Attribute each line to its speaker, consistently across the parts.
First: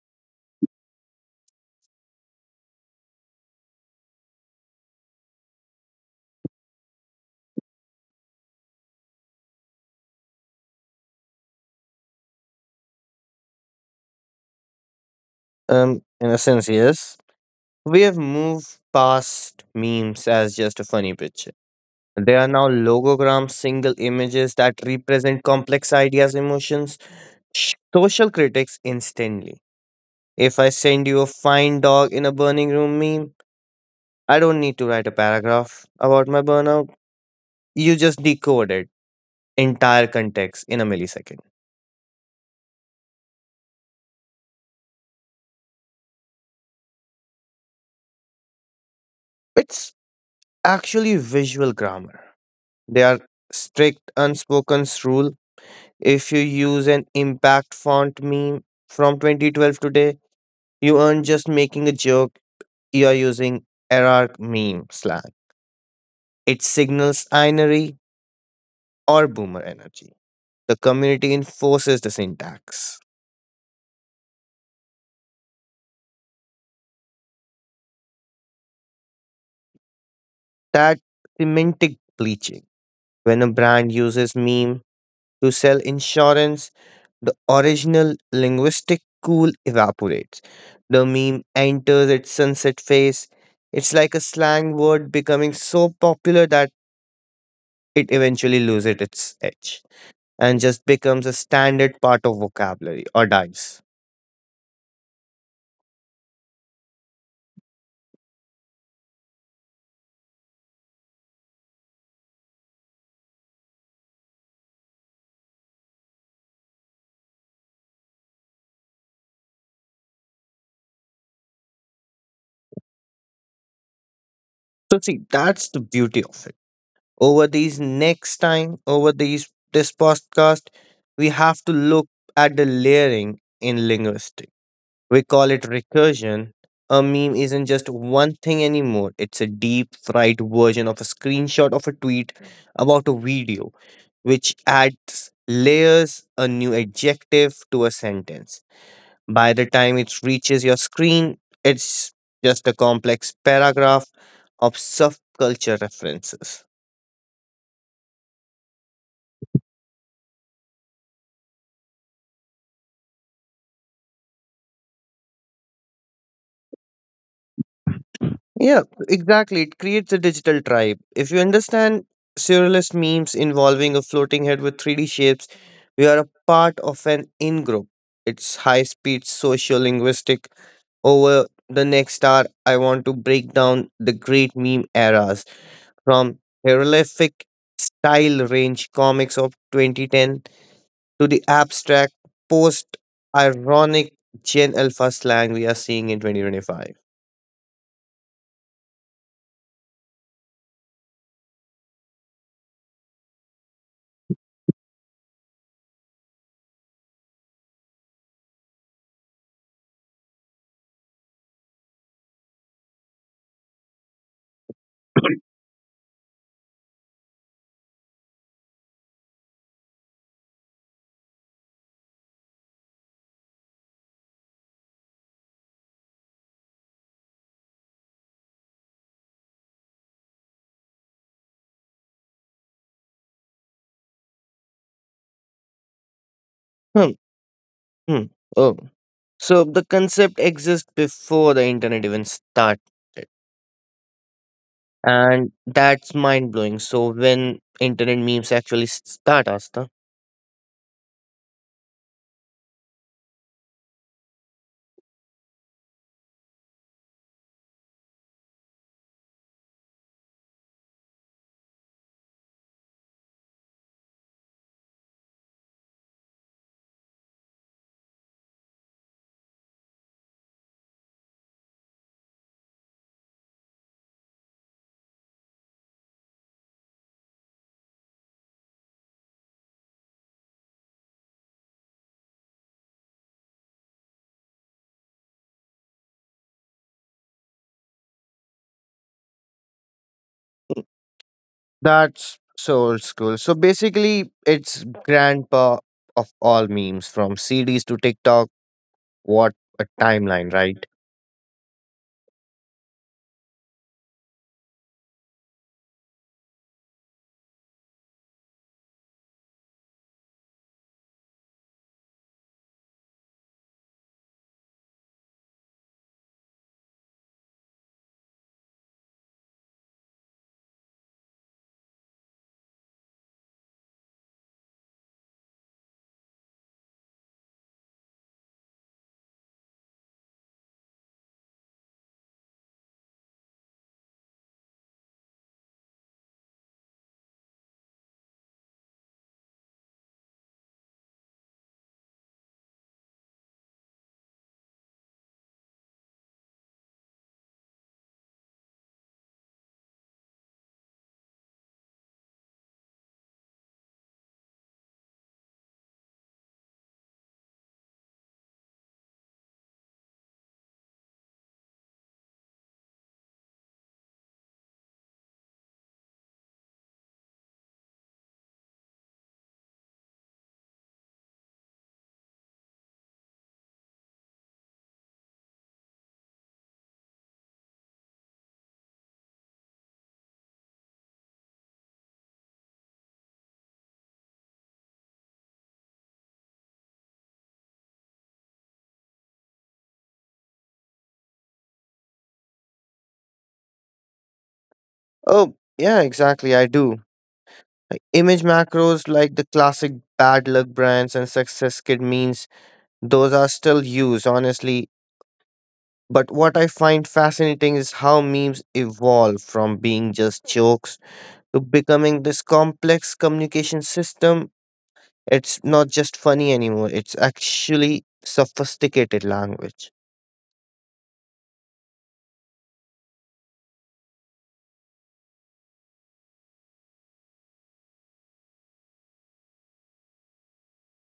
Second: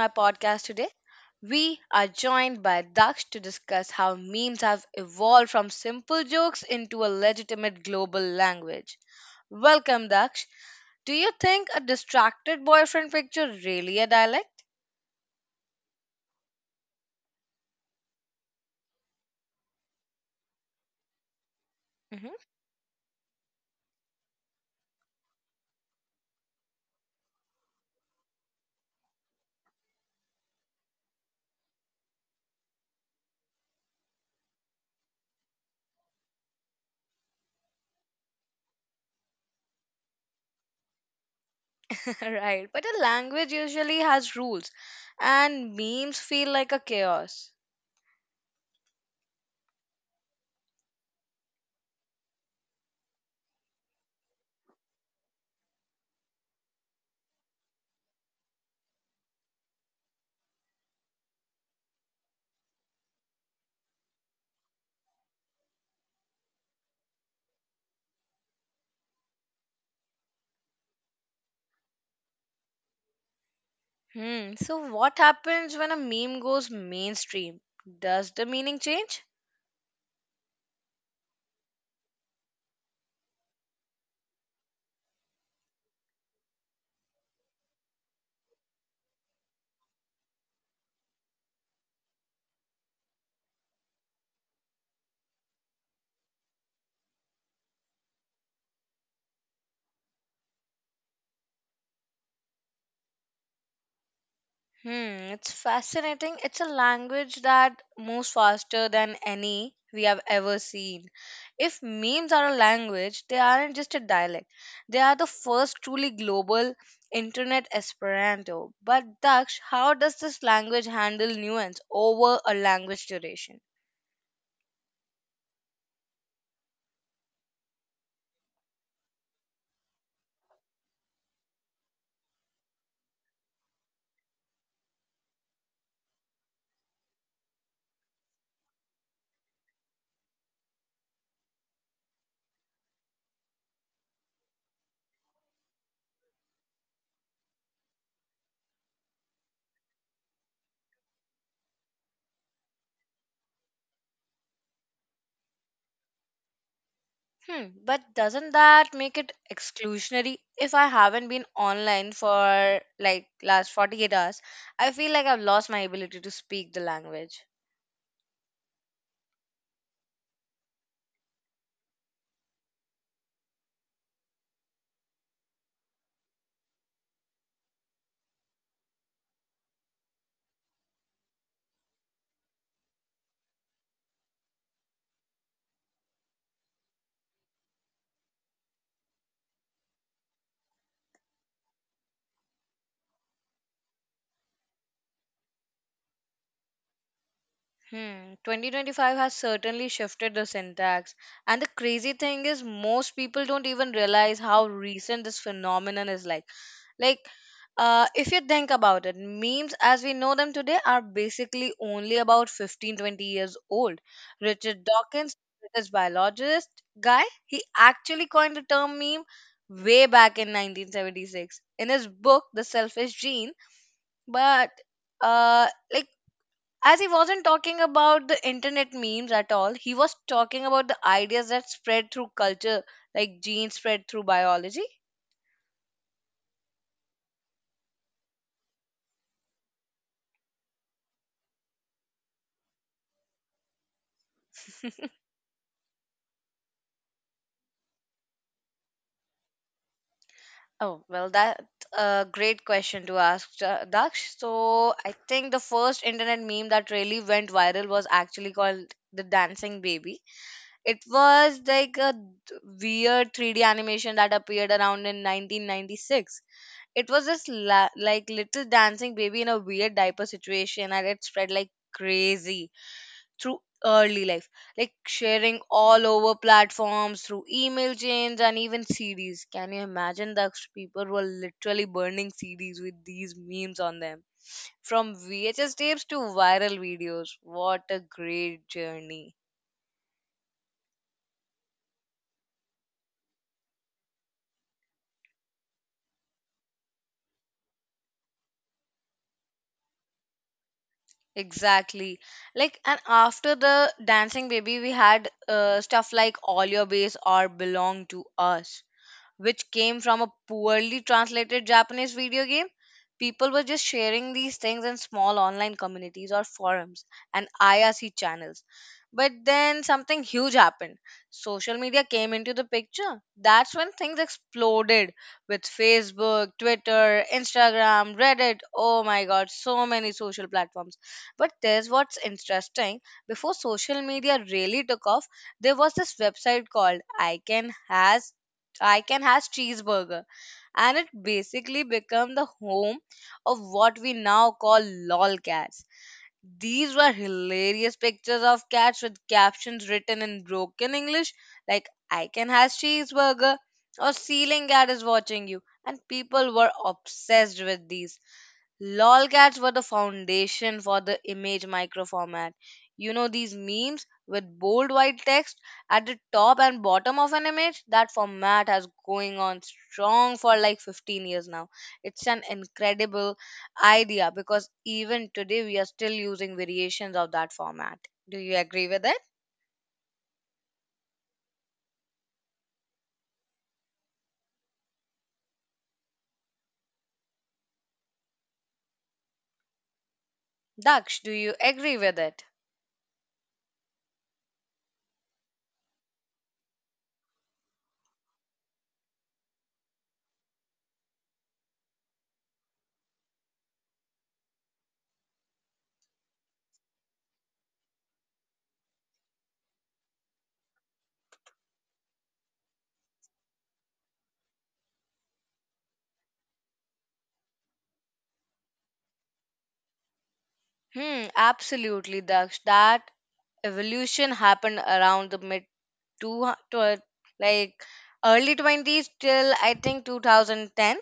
Speaker 1: my podcast today. We are joined by Daksh to discuss how memes have evolved from simple jokes into a legitimate global language. Welcome, Daksh. Do you think a distracted boyfriend picture really a dialect?
Speaker 2: In a sense, yes. We have moved past memes as just a funny picture.
Speaker 1: Mhm.
Speaker 2: They are now logograms, single images that represent complex ideas, emotions, social critics instantly. If I send you a fine dog in a burning room meme, I don't need to write a paragraph about my burnout. You just decode it entire context in a millisecond.
Speaker 1: Right, but a language usually has rules, and memes feel like a chaos.
Speaker 2: It's actually visual grammar. They are strict unspoken rule. If you use an impact font meme from 2012 today, you aren't just making a joke, you are using error meme slang. It signals inery or boomer energy. The community enforces the syntax.
Speaker 1: So what happens when a meme goes mainstream? Does the meaning change?
Speaker 2: That semantic bleaching. When a brand uses meme to sell insurance, the original linguistic cool evaporates. The meme enters its sunset phase. It's like a slang word becoming so popular that it eventually loses its edge and just becomes a standard part of vocabulary or dies.
Speaker 1: Hmm, it's fascinating. It's a language that moves faster than any we have ever seen. If memes are a language, they aren't just a dialect. They are the first truly global internet Esperanto. But Daksh, how does this language handle nuance over a language duration?
Speaker 2: So see, that's the beauty of it. Over these next time, over these this podcast, we have to look at the layering in linguistics. We call it recursion. A meme isn't just one thing anymore, it's a deep fried version of a screenshot of a tweet about a video, which adds layers, a new adjective to a sentence. By the time it reaches your screen, it's just a complex paragraph of subculture references.
Speaker 1: But doesn't that make it exclusionary? If I haven't been online for like last 48 hours, I feel like I've lost my ability to speak the language.
Speaker 2: Yeah, exactly. It creates a digital tribe. If you understand surrealist memes involving a floating head with 3D shapes, we are a part of an in group. It's high speed socio linguistic. Over the next hour, I want to break down the great meme eras from hieroglyphic style range comics of 2010 to the abstract post ironic Gen Alpha slang we are seeing in 2025.
Speaker 1: 2025 has certainly shifted the syntax. And the crazy thing is, most people don't even realize how recent this phenomenon is Like, if you think about it, memes as we know them today are basically only about 15 20 years old. Richard Dawkins, British biologist guy, he actually coined the term meme way back in 1976 in his book, The Selfish Gene. But uh, like, as he wasn't talking about the internet memes at all, he was talking about the ideas that spread through culture like genes spread through biology.
Speaker 2: Hmm. Hmm. Oh. So the concept exists before the internet even started, and that's mind blowing. So when internet memes actually start, Asta,
Speaker 1: Oh well, that's a great question to ask Daksh. So I think the first internet meme that really went viral was actually called the dancing baby. It was like a weird 3D animation that appeared around in 1996. It was this like little dancing baby in a weird diaper situation, and it spread like crazy through early life, like sharing all over platforms through email chains and even CDs. Can you imagine that? People were literally burning CDs with these memes on them. From VHS tapes to viral videos, what a great journey.
Speaker 2: that's so old school. So basically, it's grandpa of all memes, from CDs to TikTok. What a timeline, right?
Speaker 1: Exactly. And after the dancing baby we had stuff like all your base or belong to us, which came from a poorly translated Japanese video game. People were just sharing these things in small online communities or forums and IRC channels. But then something huge happened. Social media came into the picture. That's when things exploded with Facebook, Twitter, Instagram, Reddit. Oh my god, so many social platforms. But there's what's interesting. Before social media really took off, there was this website called I Can Has. I can has cheeseburger, and it basically became the home of what we now call lolcats. These were hilarious pictures of cats with captions written in broken English like I can has cheeseburger or ceiling cat is watching you, and people were obsessed with these. Lolcats were the foundation for the image micro format. You know these memes with bold white text at the top and bottom of an image? That format has going on strong for like 15 years now. It's an incredible idea because even today we are still using variations of that format. Do you agree with it? Daksh, do you agree with it?
Speaker 2: Oh yeah, exactly. I do. Image macros like the classic bad luck brands and success kid memes. Those are still used. Honestly, but what I find fascinating is how memes evolve from being just jokes to becoming this complex communication system. It's not just funny anymore, it's actually sophisticated language.
Speaker 1: Hmm, absolutely, Daksh. That evolution happened around the mid two, hundred, like early 20s till I think 2010.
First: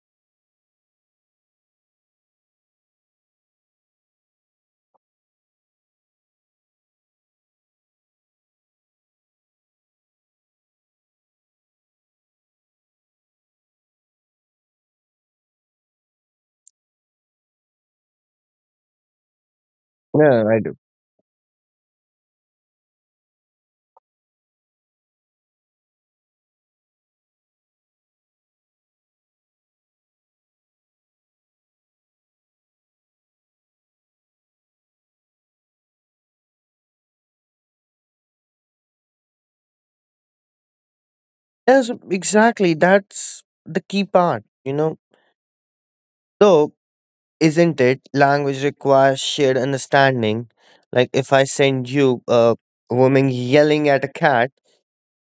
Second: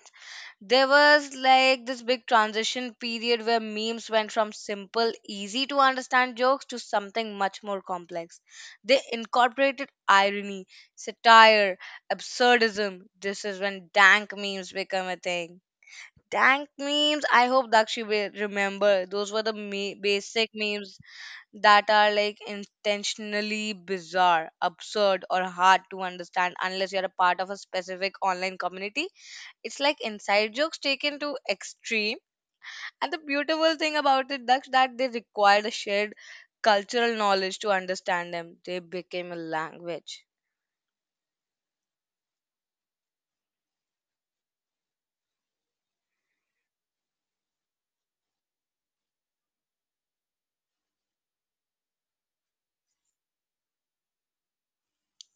Speaker 1: There was like this big transition period where memes went from simple, easy to understand jokes to something much more complex. They incorporated irony, satire, absurdism. This is when dank memes become a thing. Dank memes, I hope Dakshi will remember. Those were the
Speaker 2: Yeah,
Speaker 1: basic
Speaker 2: I do.
Speaker 1: memes that are like intentionally bizarre, absurd, or hard to understand unless you're a part of a specific online community. It's like inside jokes taken to extreme. And the beautiful thing about it that's that they required a shared cultural knowledge to understand them. They became a language.
Speaker 2: Yes, exactly. That's the key part. So isn't it? Language requires shared understanding. Like, if I send you a woman yelling at a cat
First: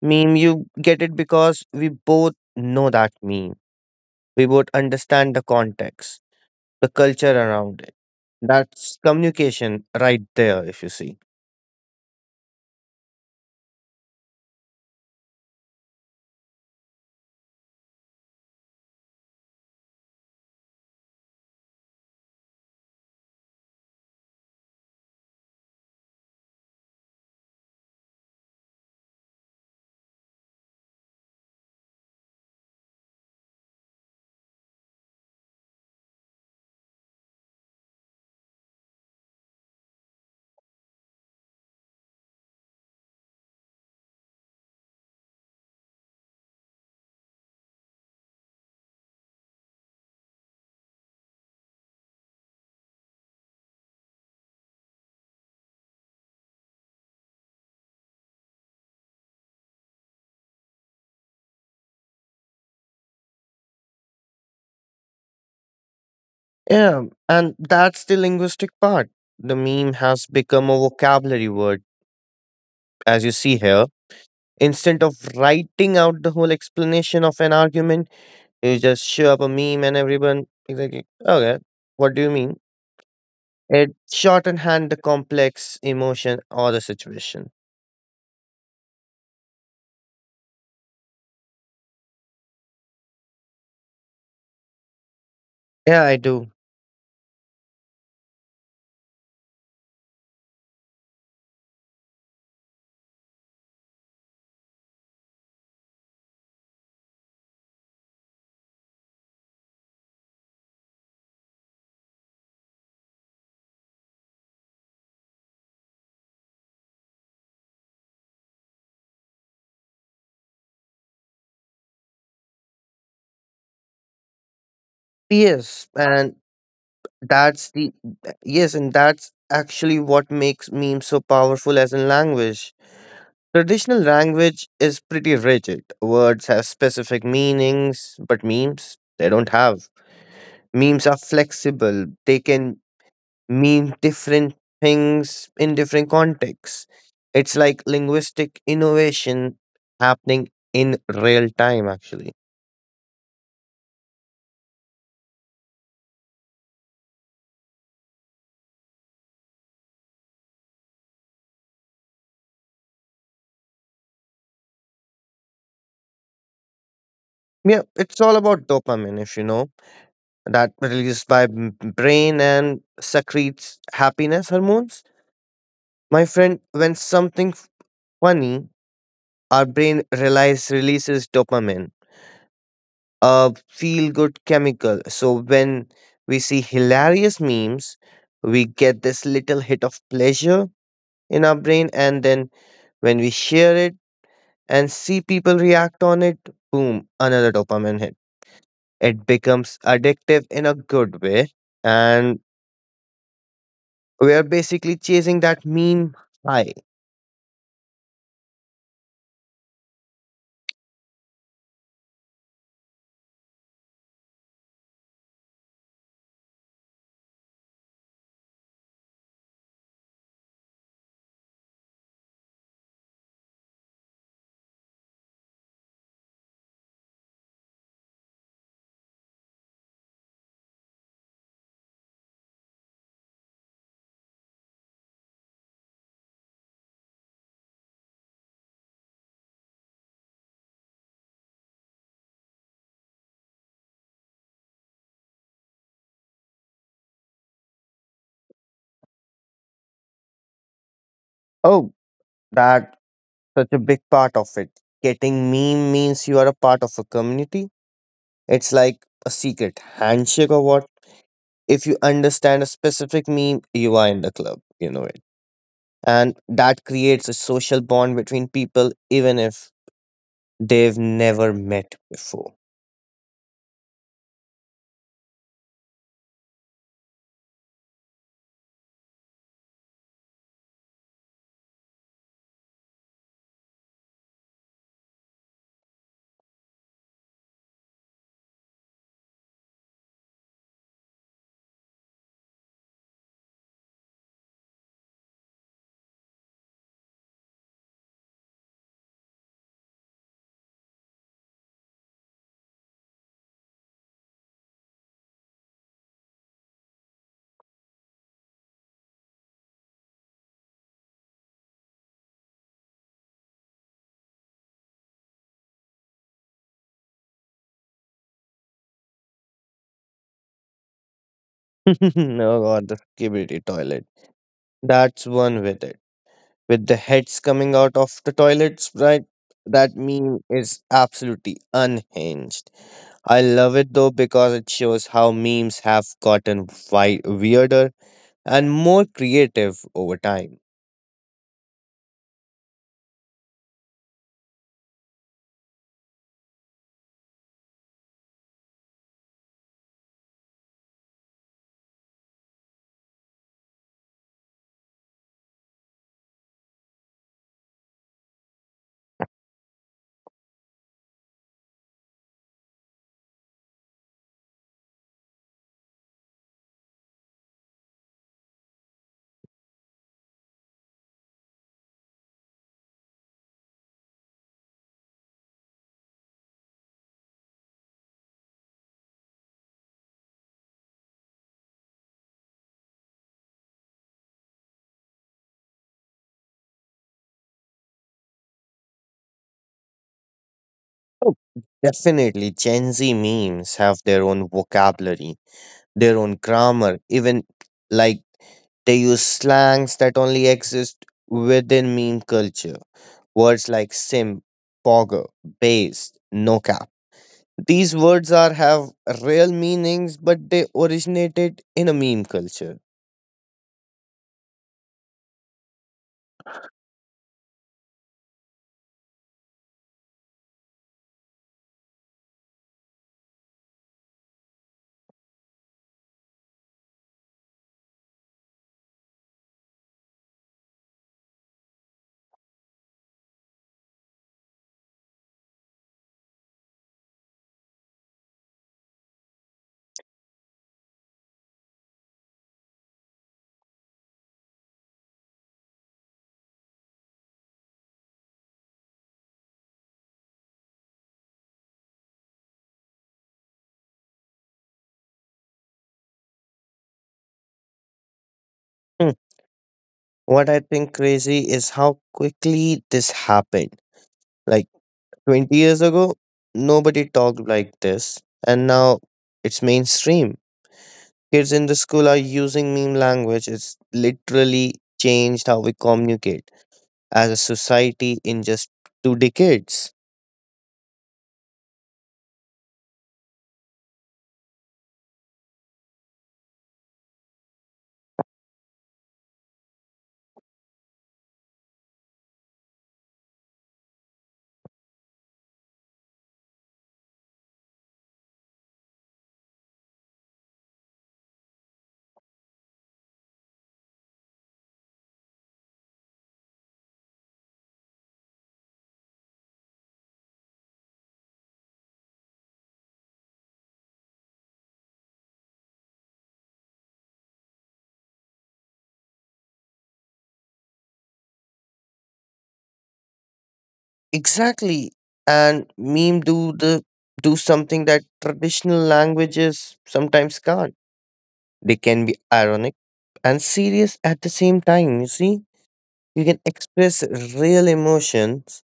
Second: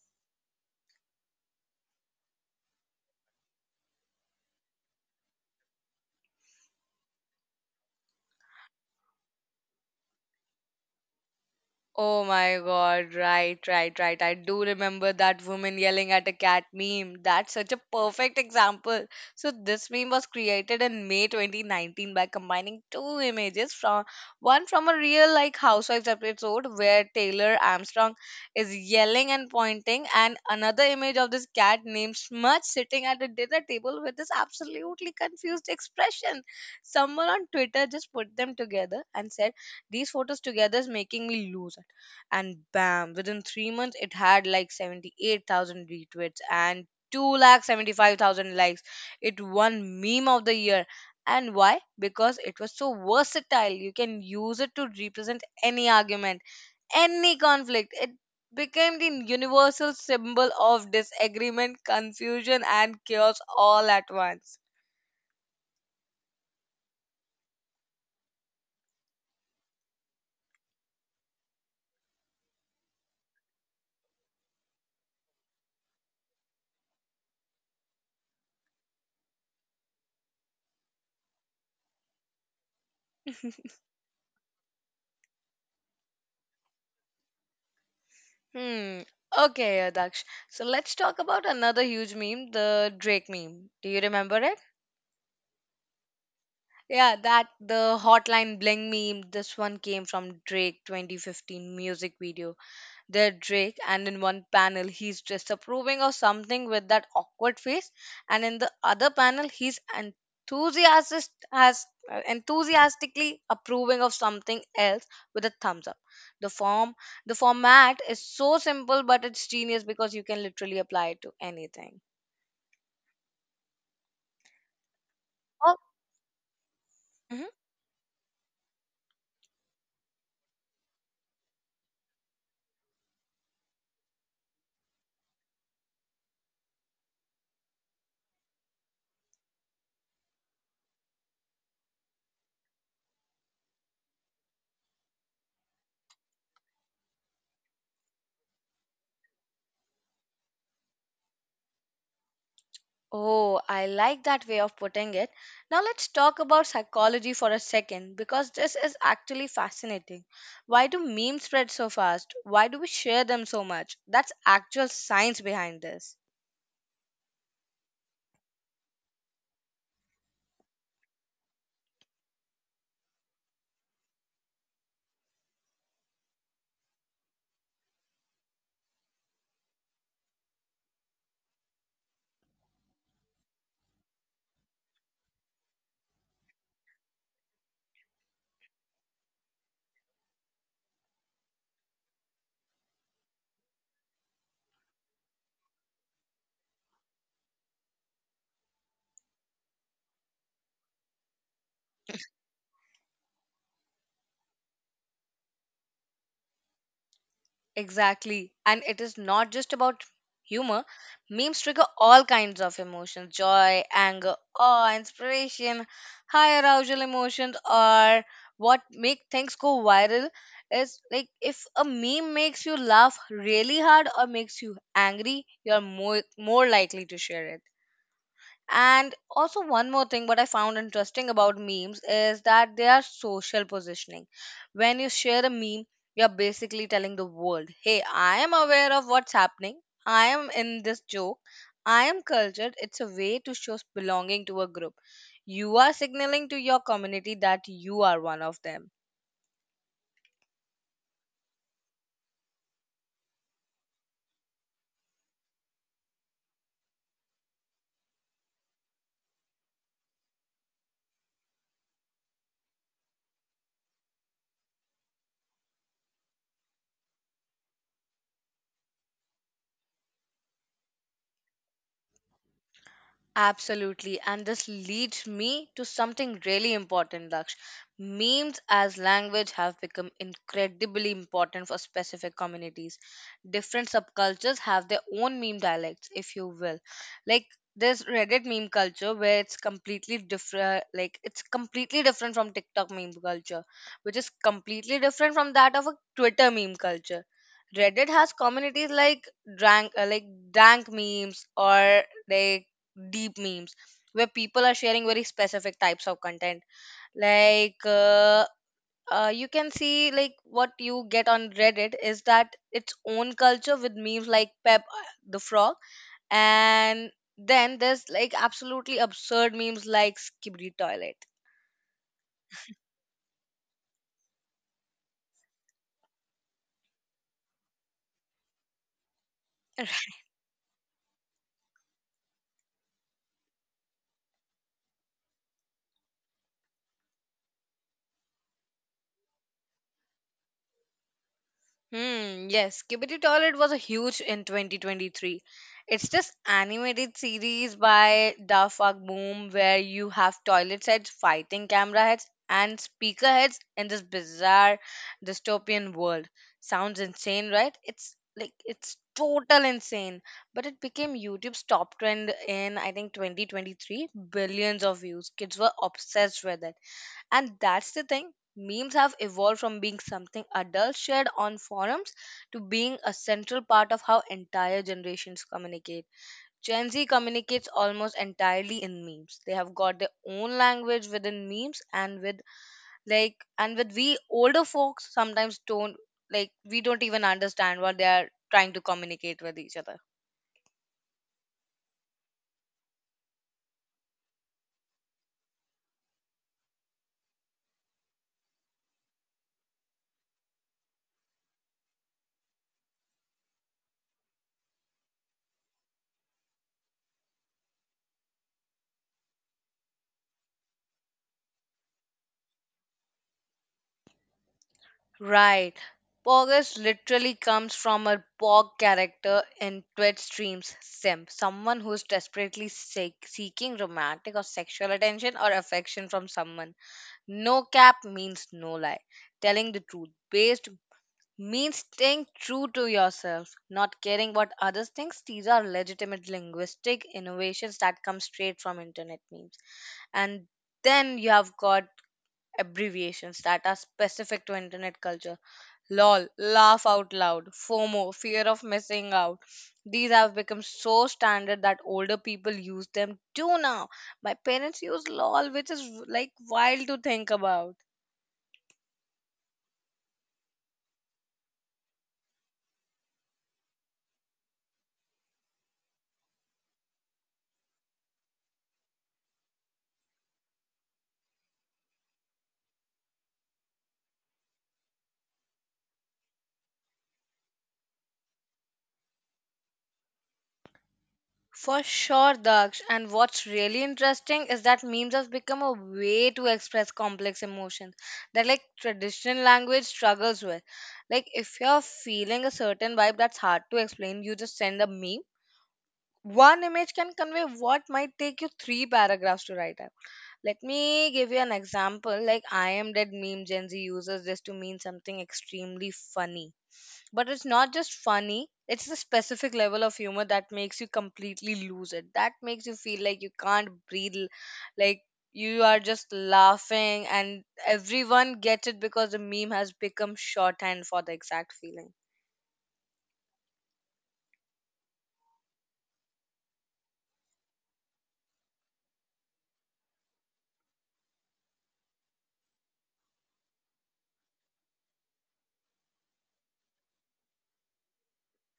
Speaker 2: meme, you get it because we both know that meme. We would understand the context, the culture around it. That's communication right there, if you see.
Speaker 1: Oh my god, right, right, right. I do remember that woman yelling at a cat meme. That's such a perfect example. So, this meme was created in May 2019 by combining two images from, one from a real like Housewives episode where Taylor Armstrong is yelling and pointing, and another image of this cat named Smudge sitting at a dinner table with this absolutely confused expression. Someone on Twitter just put them together and said, these photos together is making me lose. And bam, within 3 months it had like 78,000 retweets and two lakh seventy-five thousand likes. It won meme of the year. And why? Because it was so versatile. You can use it to represent any argument, any conflict. It became the universal symbol of disagreement, confusion and chaos all at once.
Speaker 2: Yeah, and that's the linguistic part. The meme has become a vocabulary word, as you see here. Instead of writing out the whole explanation of an argument, you just show up a meme and everyone is like, okay, what do you mean? It shorthand the complex emotion or the situation.
Speaker 1: Hmm, okay, Daksh. So let's talk about another huge meme, the Drake meme. Do you remember it?
Speaker 2: Yeah, I do.
Speaker 1: Yeah, that the Hotline Bling meme. This one came from Drake 2015 music video. There, Drake, and in one panel, he's disapproving of something with that awkward face, and in the other panel, he's enthusiastic as uh, enthusiastically approving of something else with a thumbs up. The form, the format is so simple, but it's genius because you can literally apply it to anything. Oh.
Speaker 2: P.S. And
Speaker 1: Mm-hmm.
Speaker 2: That's the Yes, and that's actually what makes memes so powerful as a language. Traditional language is pretty rigid. Words have specific meanings, but memes, they don't have. Memes are flexible, they can mean different things in different contexts. It's like linguistic innovation happening in real time, actually.
Speaker 1: Oh, I like that way of putting it. Now let's talk about psychology for a second because this is actually fascinating. Why do memes spread so fast? Why do we share them so much? That's actual science behind this.
Speaker 2: Yeah, it's all about dopamine, if you know. That released by brain and secretes happiness hormones. My friend, when something funny, our brain relies releases dopamine, a feel-good chemical. So when we see hilarious memes, we get this little hit of pleasure in our brain, and then when we share it and see people react on it, boom, another dopamine hit. It becomes addictive in a good way, and we are basically chasing that meme high.
Speaker 1: Exactly. And it is not just about humor. Memes trigger all kinds of emotions, joy, anger, awe, inspiration, high arousal emotions, or what make things go viral is like if a meme makes you laugh really hard or makes you angry, you're more likely to share it. And also, one more thing, what I found interesting about memes is that they are social positioning. When you share a meme, you're basically telling the world, hey, I am aware of what's happening, I am in this joke, I am cultured. It's a way to show belonging to a group. You are signaling to your community that you are one of them.
Speaker 2: Oh, that such a big part of it. Getting meme means you are a part of a community. It's like a secret handshake or what. If you understand a specific meme, you are in the club. You know it. And that creates a social bond between people, even if they've never met before.
Speaker 1: Absolutely. And this leads me to something really important, Laksh. Memes as language have become incredibly important for specific communities. Different subcultures have their own meme dialects, if you will. Like there's Reddit meme culture where it's completely different, like it's completely different from TikTok meme culture, which is completely different from that of a Twitter meme culture. Reddit has communities like drank, uh, like dank memes or like deep memes where people are sharing very specific types of content, like you can see like what you get on reddit is that its own culture with memes like pep the frog, and then there's like absolutely absurd memes like skibidi toilet.
Speaker 2: Oh god, the skibidi toilet. That's one with it, with the heads coming out of the toilets, right? That meme is absolutely unhinged. I love it though because it shows how memes have gotten weirder and more creative over time.
Speaker 1: Hmm, yes, Kibiti Toilet was a huge in 2023. It's this animated series by Dafag Boom where you have toilet sets fighting camera heads and speaker heads in this bizarre dystopian world. Sounds insane, right? It's like it's total insane. But it became YouTube's top trend in I think 2023. Billions of views. Kids were obsessed with it, and that's the thing. Memes have evolved from being something adults shared on forums to being a central part of how entire generations communicate. Gen Z communicates almost entirely in memes. They have got their own language within memes, and with like, and with we older folks sometimes don't, like we don't even understand what they are trying to communicate with each other.
Speaker 2: Oh, definitely, Gen Z memes have their own vocabulary, their own grammar, even like they use slangs that only exist within meme culture. Words like sim, pogger, base, no cap. These words are have real meanings, but they originated in a meme culture.
Speaker 1: Right. Pogus literally comes from a Pog character in Twitch streams. Simp, someone who is desperately seeking romantic or sexual attention or affection from someone. No cap means no lie. Telling the truth. Based means staying true to yourself, not caring what others think. These are legitimate linguistic innovations that come straight from internet memes. And then you have got abbreviations that are specific to internet culture. LOL, laugh out loud, FOMO, fear of missing out. These have become so standard that older people use them too now. My parents use LOL, which is like wild to think about.
Speaker 2: Hmm. What I think crazy is how quickly this happened. Like 20 years ago, nobody talked like this, and now it's mainstream. Kids in the school are using meme language. It's literally changed how we communicate as a society in just 2 decades.
Speaker 1: For sure, Daksh. And what's really interesting is that memes have become a way to express complex emotions that, like, traditional language struggles with. Like, if you're feeling a certain vibe that's hard to explain, you just send a meme. One image can convey what might take you three paragraphs to write up. Let me give you an example. Like I am dead meme, Gen Z uses this to mean something extremely funny. But it's not just funny, it's the specific level of humor that makes you completely lose it. That makes you feel like you can't breathe, like you are just laughing and everyone gets it because the meme has become shorthand for the exact feeling.
Speaker 2: Exactly. And meme do something that traditional languages sometimes can't. They can be ironic and serious at the same time, you see? You can express real emotions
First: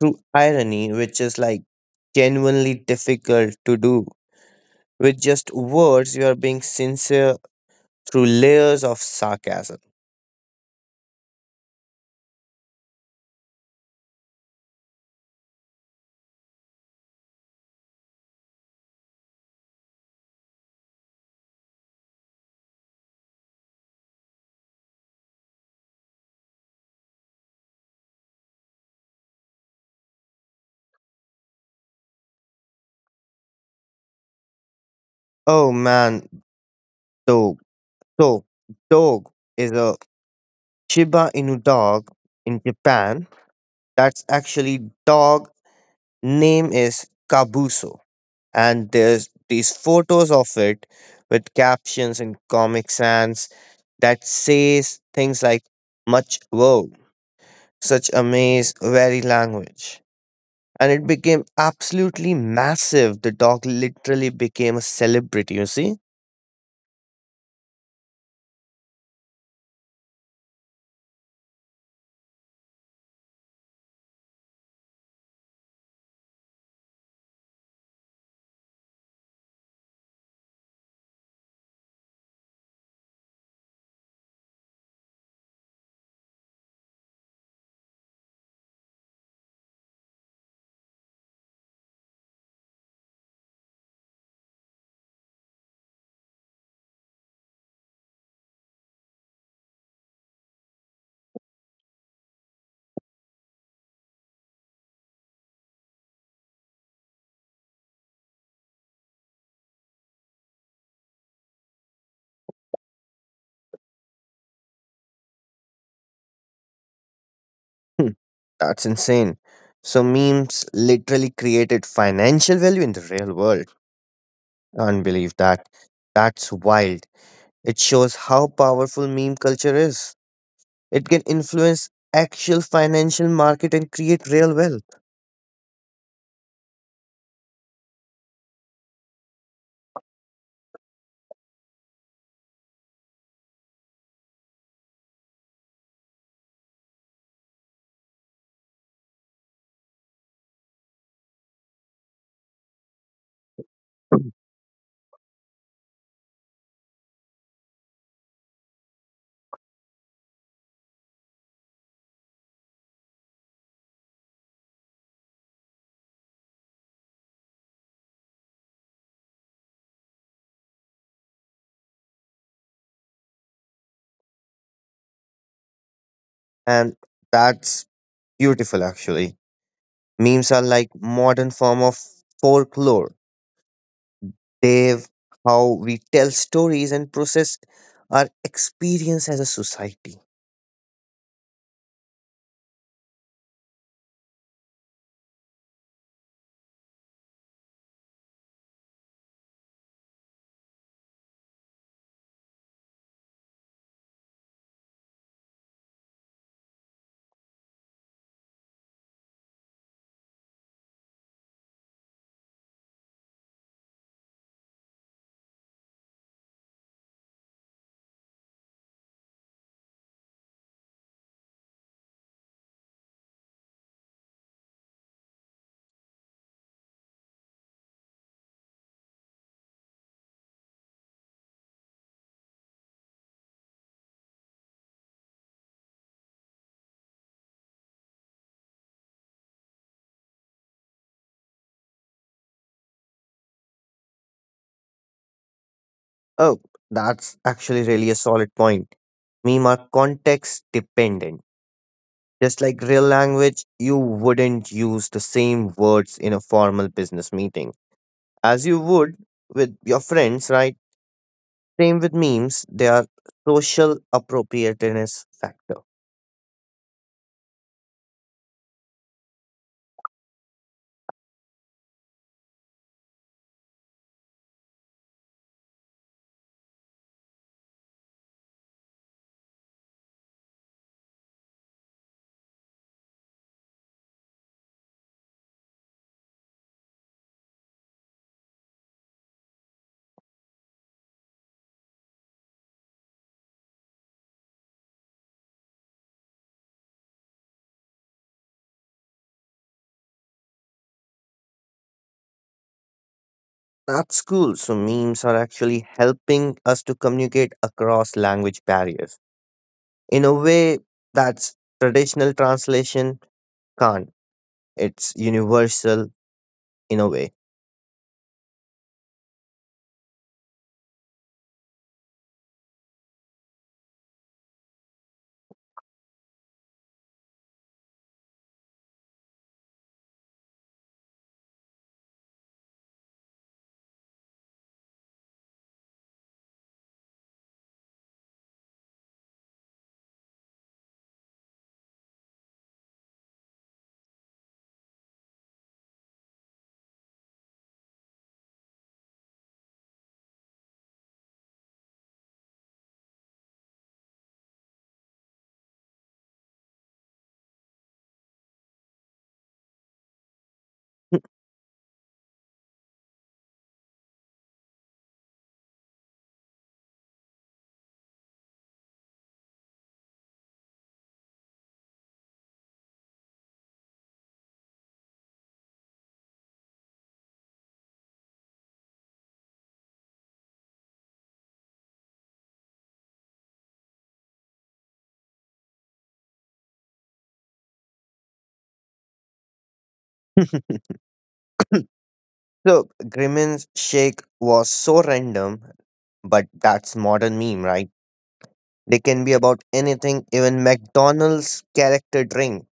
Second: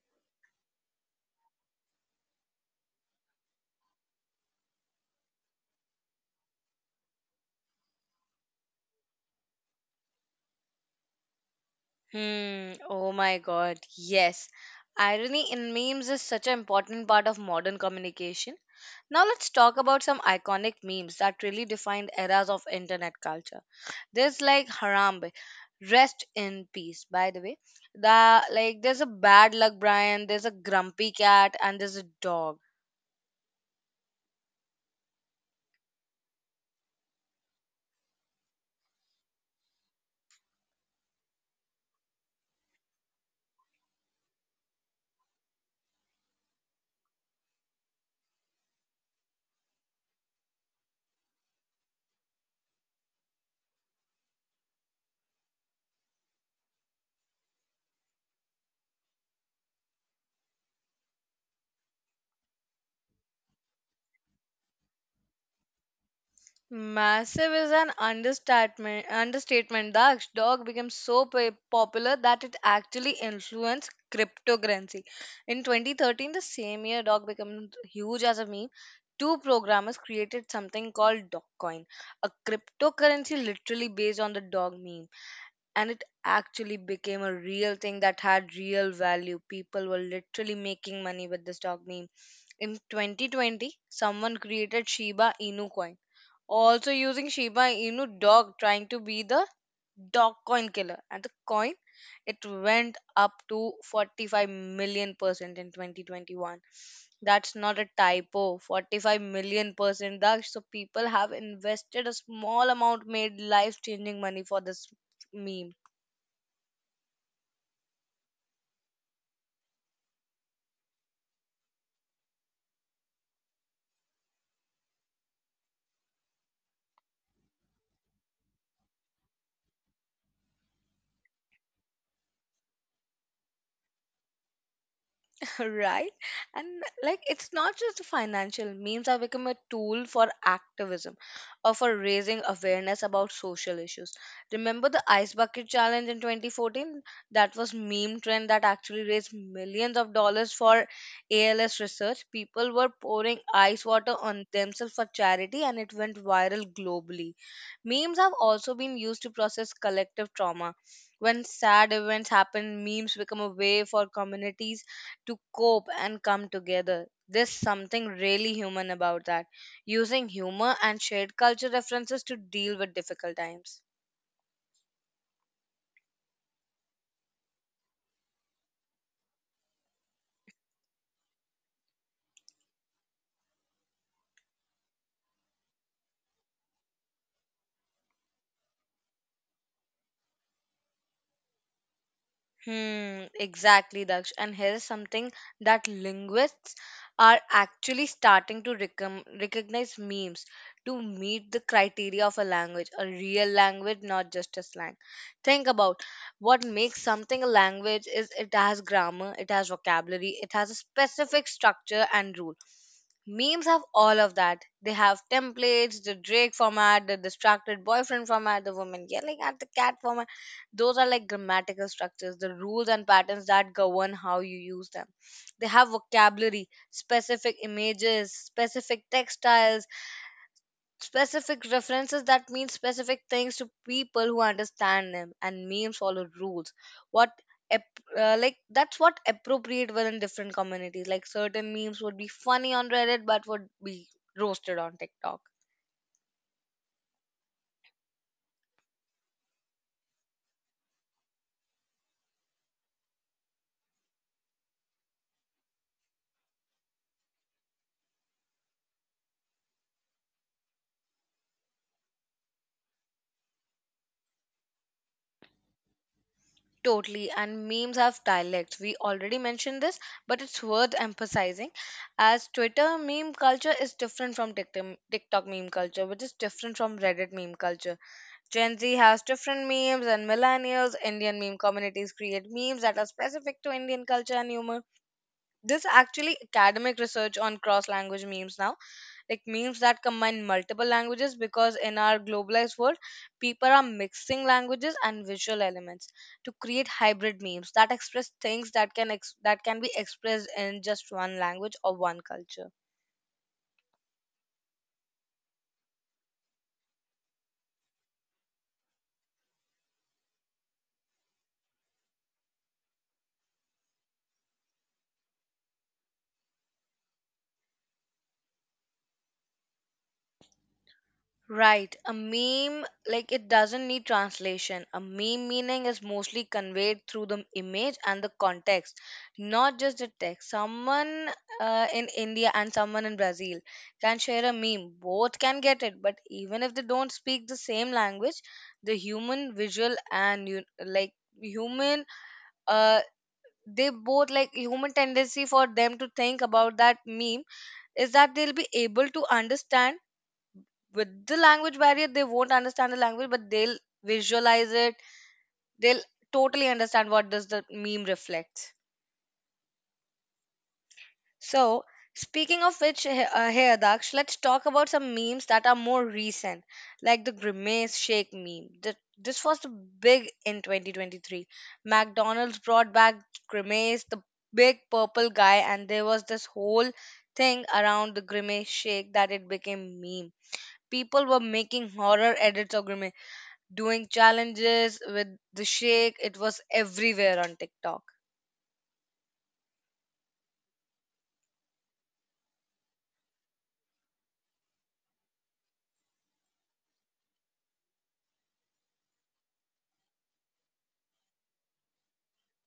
Speaker 2: through irony, which is like genuinely difficult to do. With just words, you are being sincere through layers of sarcasm.
Speaker 1: Hmm. Oh my God. Yes. Irony in memes is such an important part of modern communication. Now let's talk about some iconic memes that really defined eras of internet culture. There's like Harambe, rest in peace, by the way. The Like there's a bad luck Brian, there's a grumpy cat, and there's a dog.
Speaker 2: Oh man, dog. So, dog is a Shiba Inu dog in Japan. That's actually dog. Name is Kabuso. And there's these photos of it with captions in Comic Sans that says things like much wow, such amaze, very language. And it became absolutely massive. The dog literally became a celebrity, you see?
Speaker 1: Massive is an understatement. Understatement. The Daksh. Dog became so popular that it actually influenced cryptocurrency. In 2013, the same year, dog became huge as a meme. Two programmers created something called Dogcoin, a cryptocurrency literally based on the dog meme, and it actually became a real thing that had real value. People were literally making money with this dog meme. In 2020, someone created Shiba Inu coin, also using Shiba Inu dog, trying to be the dog coin killer. And the coin, it went up to 45 million% in 2021. That's not a typo, 45 million%. That, so people have invested a small amount, made life changing money for this meme.
Speaker 2: Hmm, that's insane. So memes literally created financial value in the real world. Unbelieve that. That's wild. It shows how powerful meme culture is. It can influence actual financial market and create real wealth.
Speaker 1: Right? And like, it's not just financial, means have become a tool for activism or for raising awareness about social issues. Remember the ice bucket challenge in 2014? That was meme trend that actually raised millions of dollars for ALS research. People were pouring ice water on themselves for charity and it went viral globally. Memes have also been used to process collective trauma. When sad events happen, memes become a way for communities to cope and come together. There's something really human about that, using humor and shared culture references to deal with difficult times.
Speaker 2: And that's beautiful actually. Memes are like modern form of folklore. They've how we tell stories and process our experience as a society.
Speaker 1: Hmm, exactly, Daksh. And here's something that linguists are actually starting to recognize memes to meet the criteria of a language, a real language, not just a slang. Think about what makes something a language. Is it has grammar, it has vocabulary, it has a specific structure and rule. Memes have all of that. They have templates, the Drake format, the distracted boyfriend format, the woman yelling at the cat format. Those are like grammatical structures, the rules and patterns that govern how you use them. They have vocabulary, specific images, specific textiles, specific references that mean specific things to people who understand them, and memes follow rules. What ap- like that's what appropriate were in different communities. Like certain memes would be funny on Reddit, but would be roasted on TikTok.
Speaker 2: Oh, that's actually really a solid point. Meme are context dependent. Just like real language, you wouldn't use the same words in a formal business meeting, as you would with your friends, right? Same with memes, they are social appropriateness factor.
Speaker 1: Totally, and memes have dialects. We already mentioned this, but it's worth emphasizing as Twitter meme culture is different from TikTok meme culture, which is different from Reddit meme culture. Gen Z has different memes, and millennials, Indian meme communities create memes that are specific to Indian culture and humor. There's actually academic research on cross language memes now, like memes that combine multiple languages because in our globalized world, people are mixing languages and visual elements to create hybrid memes that express things that that can be expressed in just one language or one culture.
Speaker 2: That's cool. So memes are actually helping us to communicate across language barriers in a way that's traditional translation can't. It's universal in a way.
Speaker 1: Right. A meme, like, it doesn't need translation. A meme meaning is mostly conveyed through the image and the context, not just the text. Someone in India and someone in Brazil can share a meme. Both can get it, but even if they don't speak the same language, the human visual and you like human uh they both like human tendency for them to think about that meme is that they'll be able to understand. With the language barrier they won't understand the language, but they'll visualize it, they'll totally understand what does the meme reflect. So, speaking of which, here Daksh, let's talk about some memes that are more recent, like the grimace shake meme. This was the big in 2023. McDonald's brought back Grimace, the big purple guy, and there was this whole thing around the grimace shake, that it became meme. People were making horror edits of Grimace, doing challenges with the shake. It was everywhere on TikTok.
Speaker 2: So Grimmin's shake was so random, but that's modern meme, right? They can be about anything, even McDonald's character drink.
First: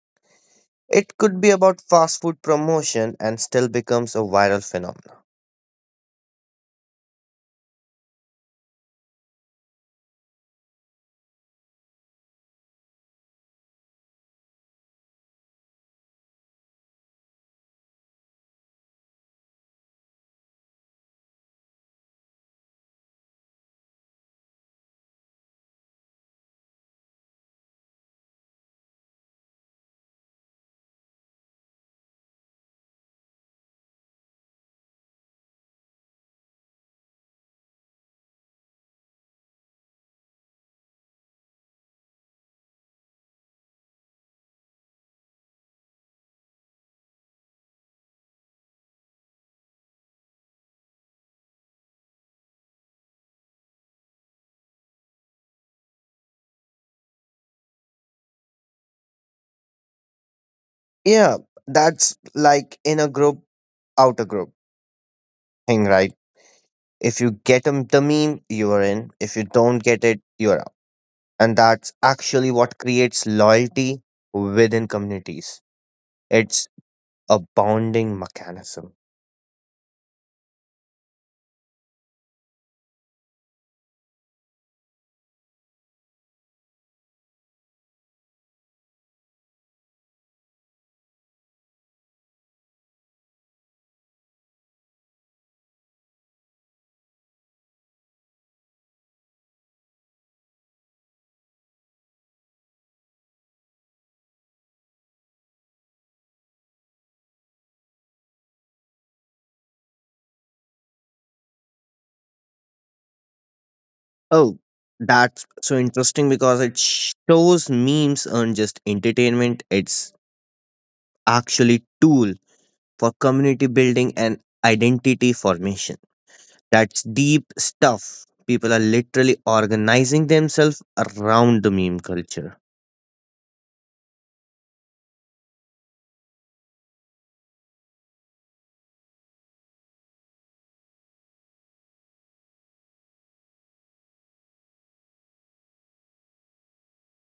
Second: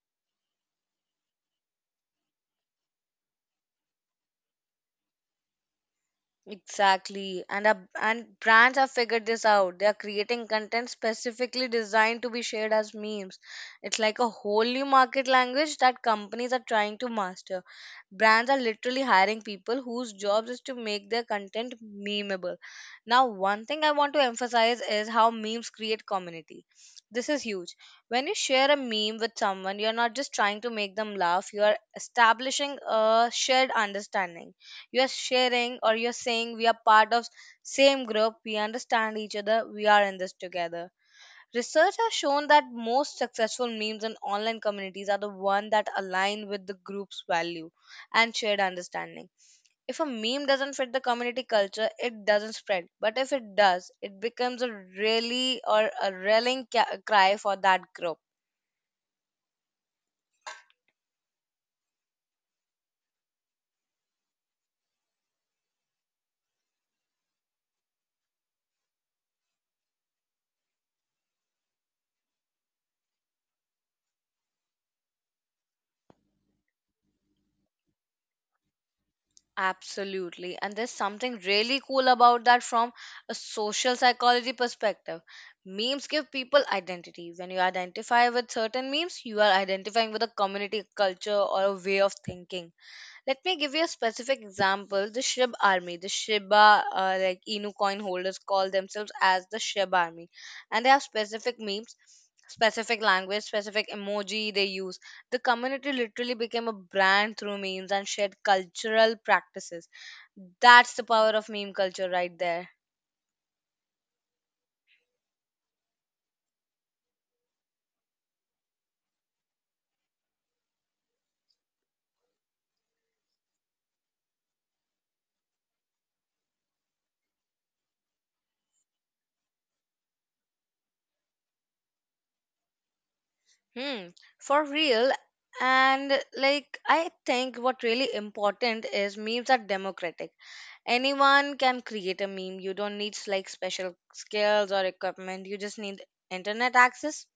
Speaker 2: It could be about fast food promotion and still becomes a viral phenomenon.
Speaker 1: Exactly. And brands have figured this out. They are creating content specifically designed to be shared as memes. It's like a whole new market language that companies are trying to master. Brands are literally hiring people whose jobs is to make their content memeable. Now, one thing I want to emphasize is how memes create community. This is huge. When you share a meme with someone, you're not just trying to make them laugh, you are establishing a shared understanding. You're sharing, or you're saying, we are part of same group, we understand each other, we are in this together. Research has shown that most successful memes in online communities are the one that align with the group's value and shared understanding. If a meme doesn't fit the community culture it doesn't spread, but if it does it becomes a really or a rallying cry for that group.
Speaker 2: Yeah, that's like in a group, outer group thing, right? If you get 'em the meme, you are in. If you don't get it, you are out. And that's actually what creates loyalty within communities. It's a bonding mechanism.
Speaker 1: Absolutely. And there's something really cool about that from a social psychology perspective. Memes give people identity. When you identify with certain memes, you are identifying with a community, culture, or a way of thinking. Let me give you a specific example. The Shib army, the Shiba, like Inu coin holders call themselves as the Shib army, and they have specific memes, specific language, specific emoji they use. The community literally became a brand through memes and shared cultural practices. That's the power of meme culture right there.
Speaker 2: Oh, that's so interesting because it shows memes aren't just entertainment, it's actually tool for community building and identity formation. That's deep stuff. People are literally organizing themselves around the meme culture.
Speaker 1: Hmm, for real. And like, I think what really important is memes are democratic. Anyone can create a meme, you don't need like special skills or equipment, you just need internet access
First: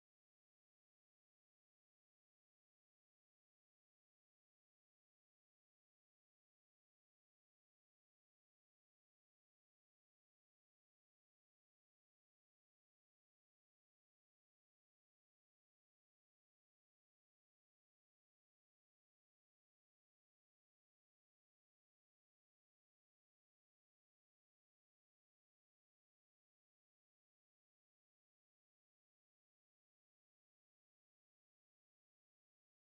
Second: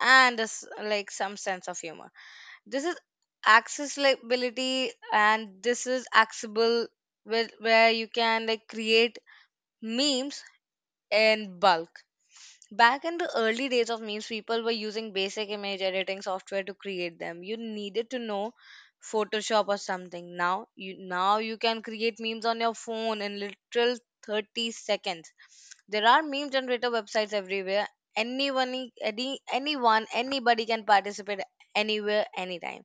Speaker 1: and this, like, some sense of humor. This is accessibility and this is accessible, where you can like create memes in bulk. Back in the early days of memes, people were using basic image editing software to create them. You needed to know Photoshop or something. Now you can create memes on your phone in literal 30 seconds. There are meme generator websites everywhere. Anyone, anybody can participate, anywhere, anytime.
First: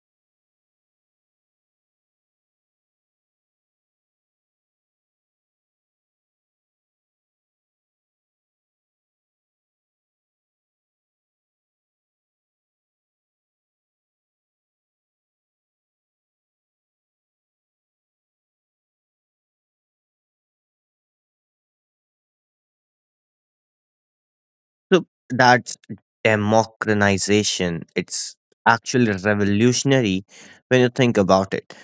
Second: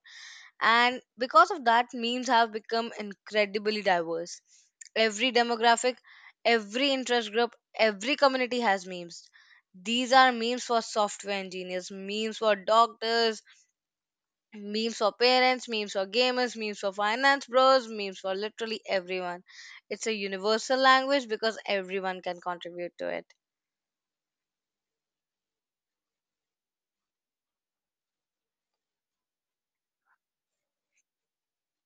Speaker 1: And because of that, memes have become incredibly diverse. Every demographic, every interest group, every community has memes. These are memes for software engineers, memes for doctors, memes for parents, memes for gamers, memes for finance bros, memes for literally everyone. It's a universal language because everyone can contribute to it.
Speaker 2: So that's democratization. It's actually revolutionary when you think about it.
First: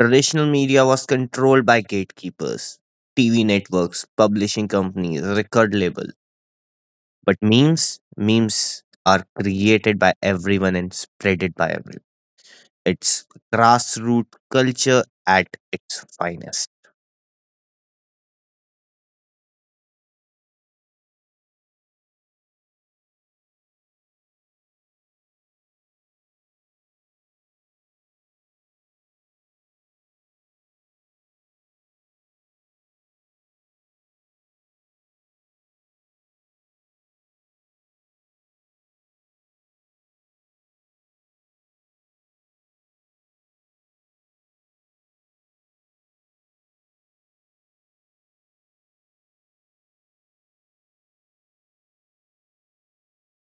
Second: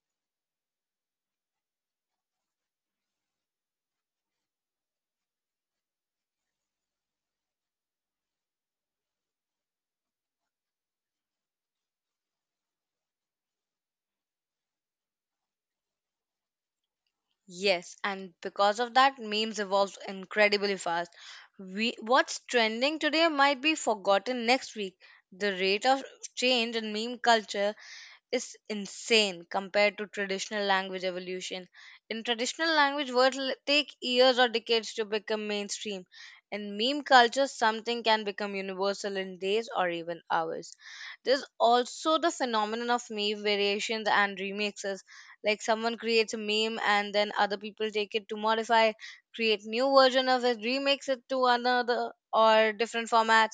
Speaker 2: Traditional media was controlled by gatekeepers, TV networks, publishing companies, record labels. But memes are created by everyone and spreaded by everyone. It's grassroots culture at its finest.
Speaker 1: Yes, and because of that, memes evolve incredibly fast. What's trending today might be forgotten next week. The rate of change in meme culture is insane compared to traditional language evolution. In traditional language, words take years or decades to become mainstream. In meme culture, something can become universal in days or even hours. There's also the phenomenon of meme variations and remixes. Like someone creates a meme and then other people take it to modify, create new version of it, remix it to another or different formats.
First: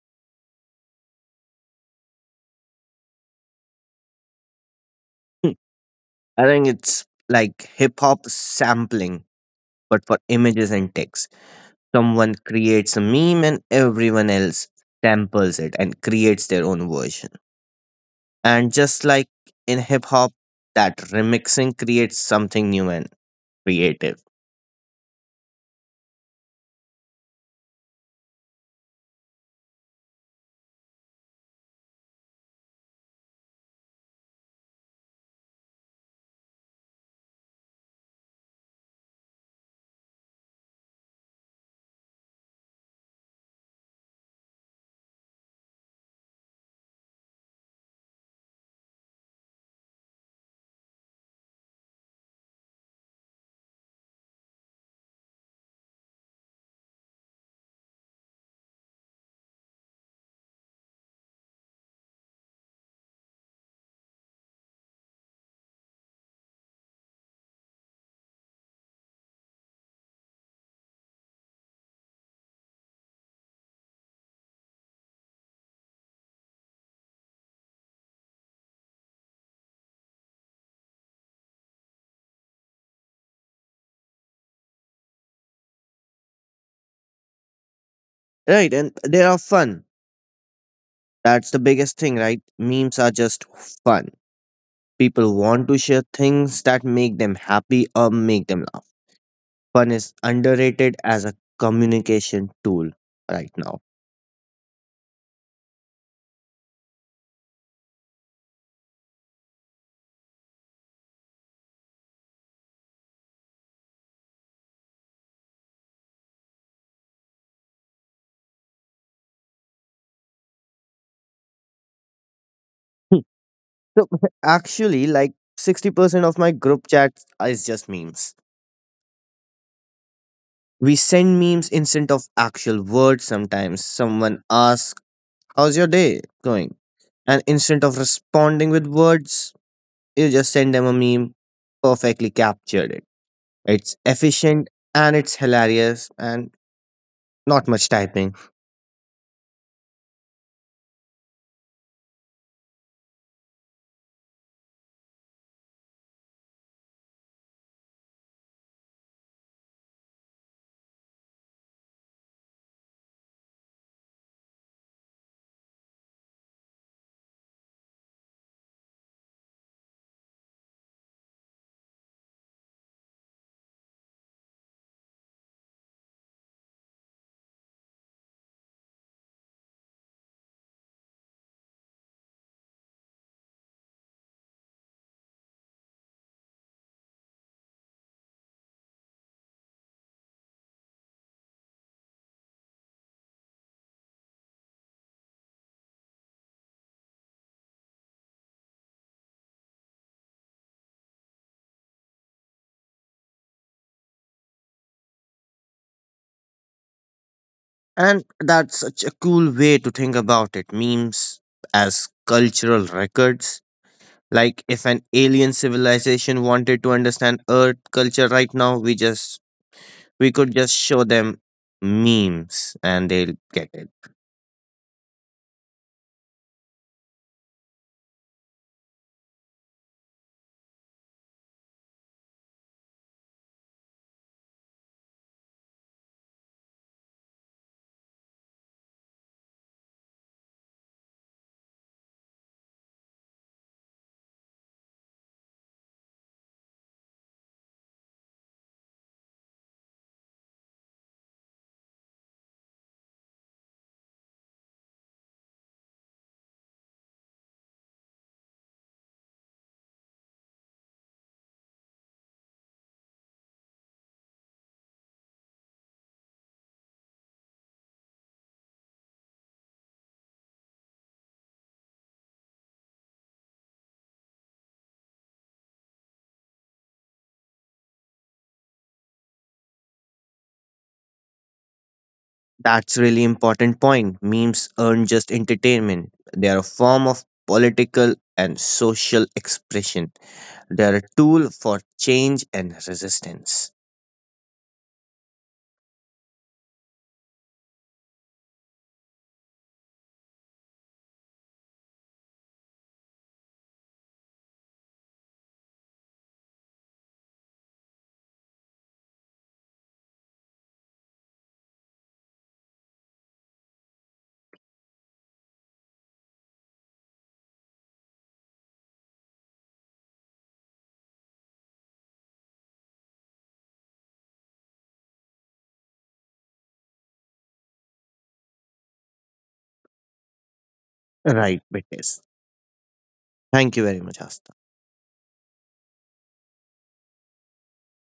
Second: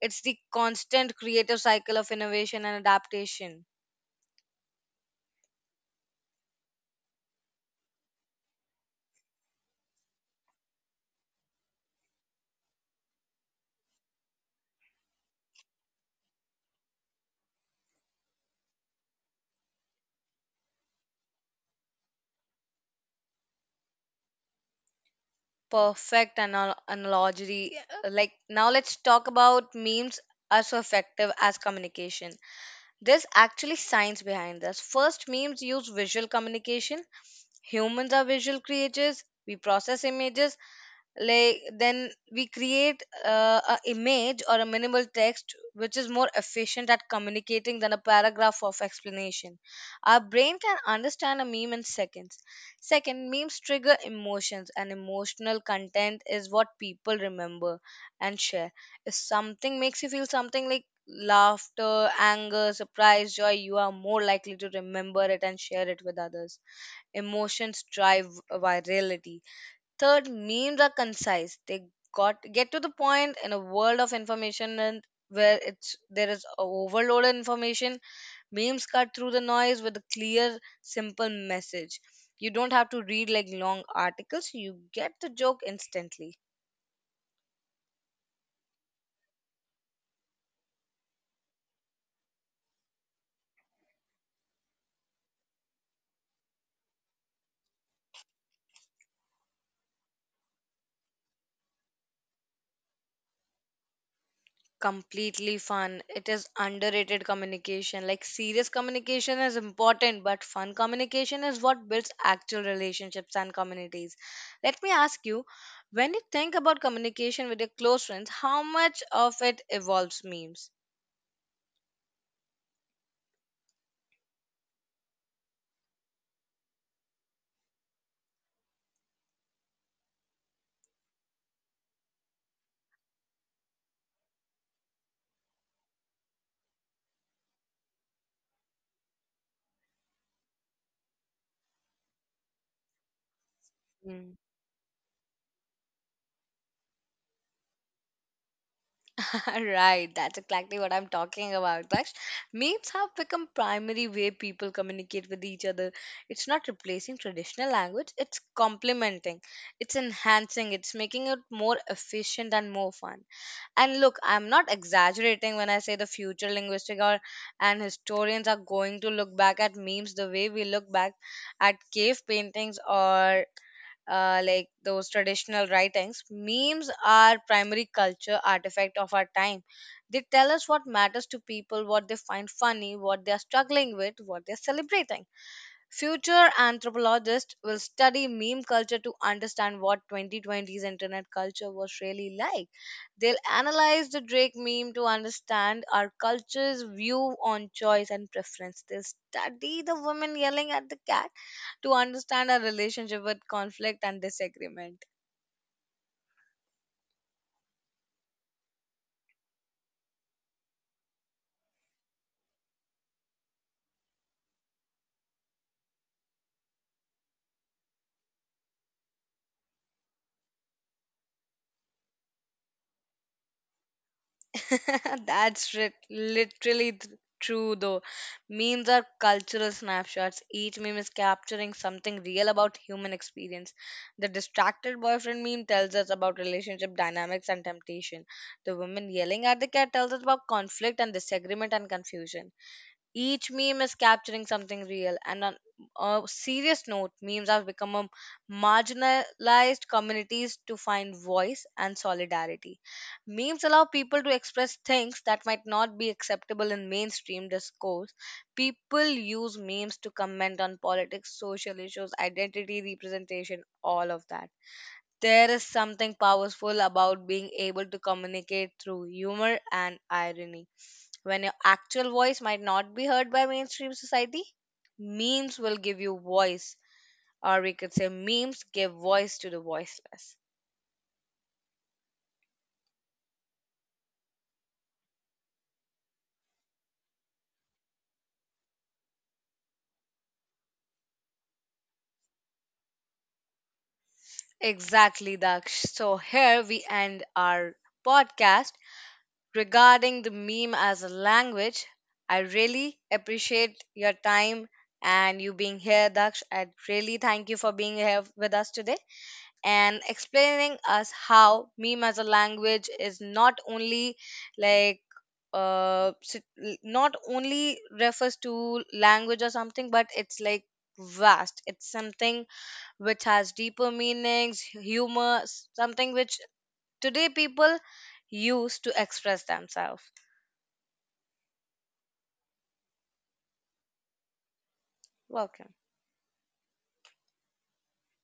Speaker 1: It's the constant creative cycle of innovation and adaptation.
Speaker 2: Hmm, I think it's like hip hop sampling, but for images and text. Someone creates a meme and everyone else samples it and creates their own version. And just like in hip hop, that remixing creates something new and creative.
Speaker 1: Perfect analogy. Like now, let's talk about memes are so effective as communication. There's actually science behind this. First, memes use visual communication. Humans are visual creatures. We process images like then we create a image or a minimal text which is more efficient at communicating than a paragraph of explanation. Our brain can understand a meme in seconds. Second, memes trigger emotions and emotional content is what people remember and share. If something makes you feel something like laughter, anger, surprise, joy, you are more likely to remember it and share it with others. Emotions drive virality. Third, memes are concise. They got get to the point in a world of information and where it's there is a overload of information. Memes cut through the noise with a clear, simple message. You don't have to read like long articles. You get the joke instantly.
Speaker 2: Right, and they are fun. That's the biggest thing, right? Memes are just fun. People want to share things that make them happy or make them laugh. Fun is underrated as a communication tool right now.
Speaker 1: Completely fun. It is underrated communication. Like serious communication is important but fun communication is what builds actual relationships and communities. Let me ask you, when you think about communication with your close friends, how much of it involves memes?
Speaker 2: Hmm. So actually, like 60% of my group chats is just memes. We send memes instead of actual words sometimes. Someone asks, "How's your day going?" And instead of responding with words, you just send them a meme, perfectly captured it. It's efficient and it's hilarious and not much typing.
Speaker 1: Right, that's exactly what I'm talking about, Daksh. Memes have become primary way people communicate with each other. It's not replacing traditional language, it's complementing, it's enhancing, it's making it more efficient and more fun. And look, I'm not exaggerating when I say the future linguistic or and historians are going to look back at memes the way we look back at cave paintings or like those traditional writings. Memes are primary culture artifact of our time. They tell us what matters to people, what they find funny, what they are struggling with, what they're celebrating. Future anthropologists will study meme culture to understand what 2020's internet culture was really like. They'll analyze the Drake meme to understand our culture's view on choice and preference. They'll study the women yelling at the cat to understand our relationship with conflict and disagreement.
Speaker 2: And that's such a cool way to think about it. Memes as cultural records. Like if an alien civilization wanted to understand Earth culture right now, we could just show them memes and they'll get it.
Speaker 1: That's literally true, though. Memes are cultural snapshots. Each meme is capturing something real about human experience. The distracted boyfriend meme tells us about relationship dynamics and temptation. The woman yelling at the cat tells us about conflict and disagreement and confusion. Each meme is capturing something real. And on a serious note, memes have become a marginalized communities to find voice and solidarity. Memes allow people to express things that might not be acceptable in mainstream discourse. People use memes to comment on politics, social issues, identity, representation, all of that. There is something powerful about being able to communicate through humor and irony. When your actual voice might not be heard by mainstream society, memes will give you voice, or we could say, memes give voice to the voiceless.
Speaker 2: That's really important point. Memes aren't just entertainment. They are a form of political and social expression. They are a tool for change and resistance.
Speaker 1: Exactly, Daksh. So, here we end our podcast regarding the meme as a language. I really appreciate your time and you being here, Daksh. I really thank you for being here with us today. And explaining us how meme as a language is not only like not only refers to language or something but it's like vast, it's something which has deeper meanings, humor, something which today people use to express themselves.
Speaker 2: Right, it is. Thank you very much, Asta.
Speaker 1: Welcome.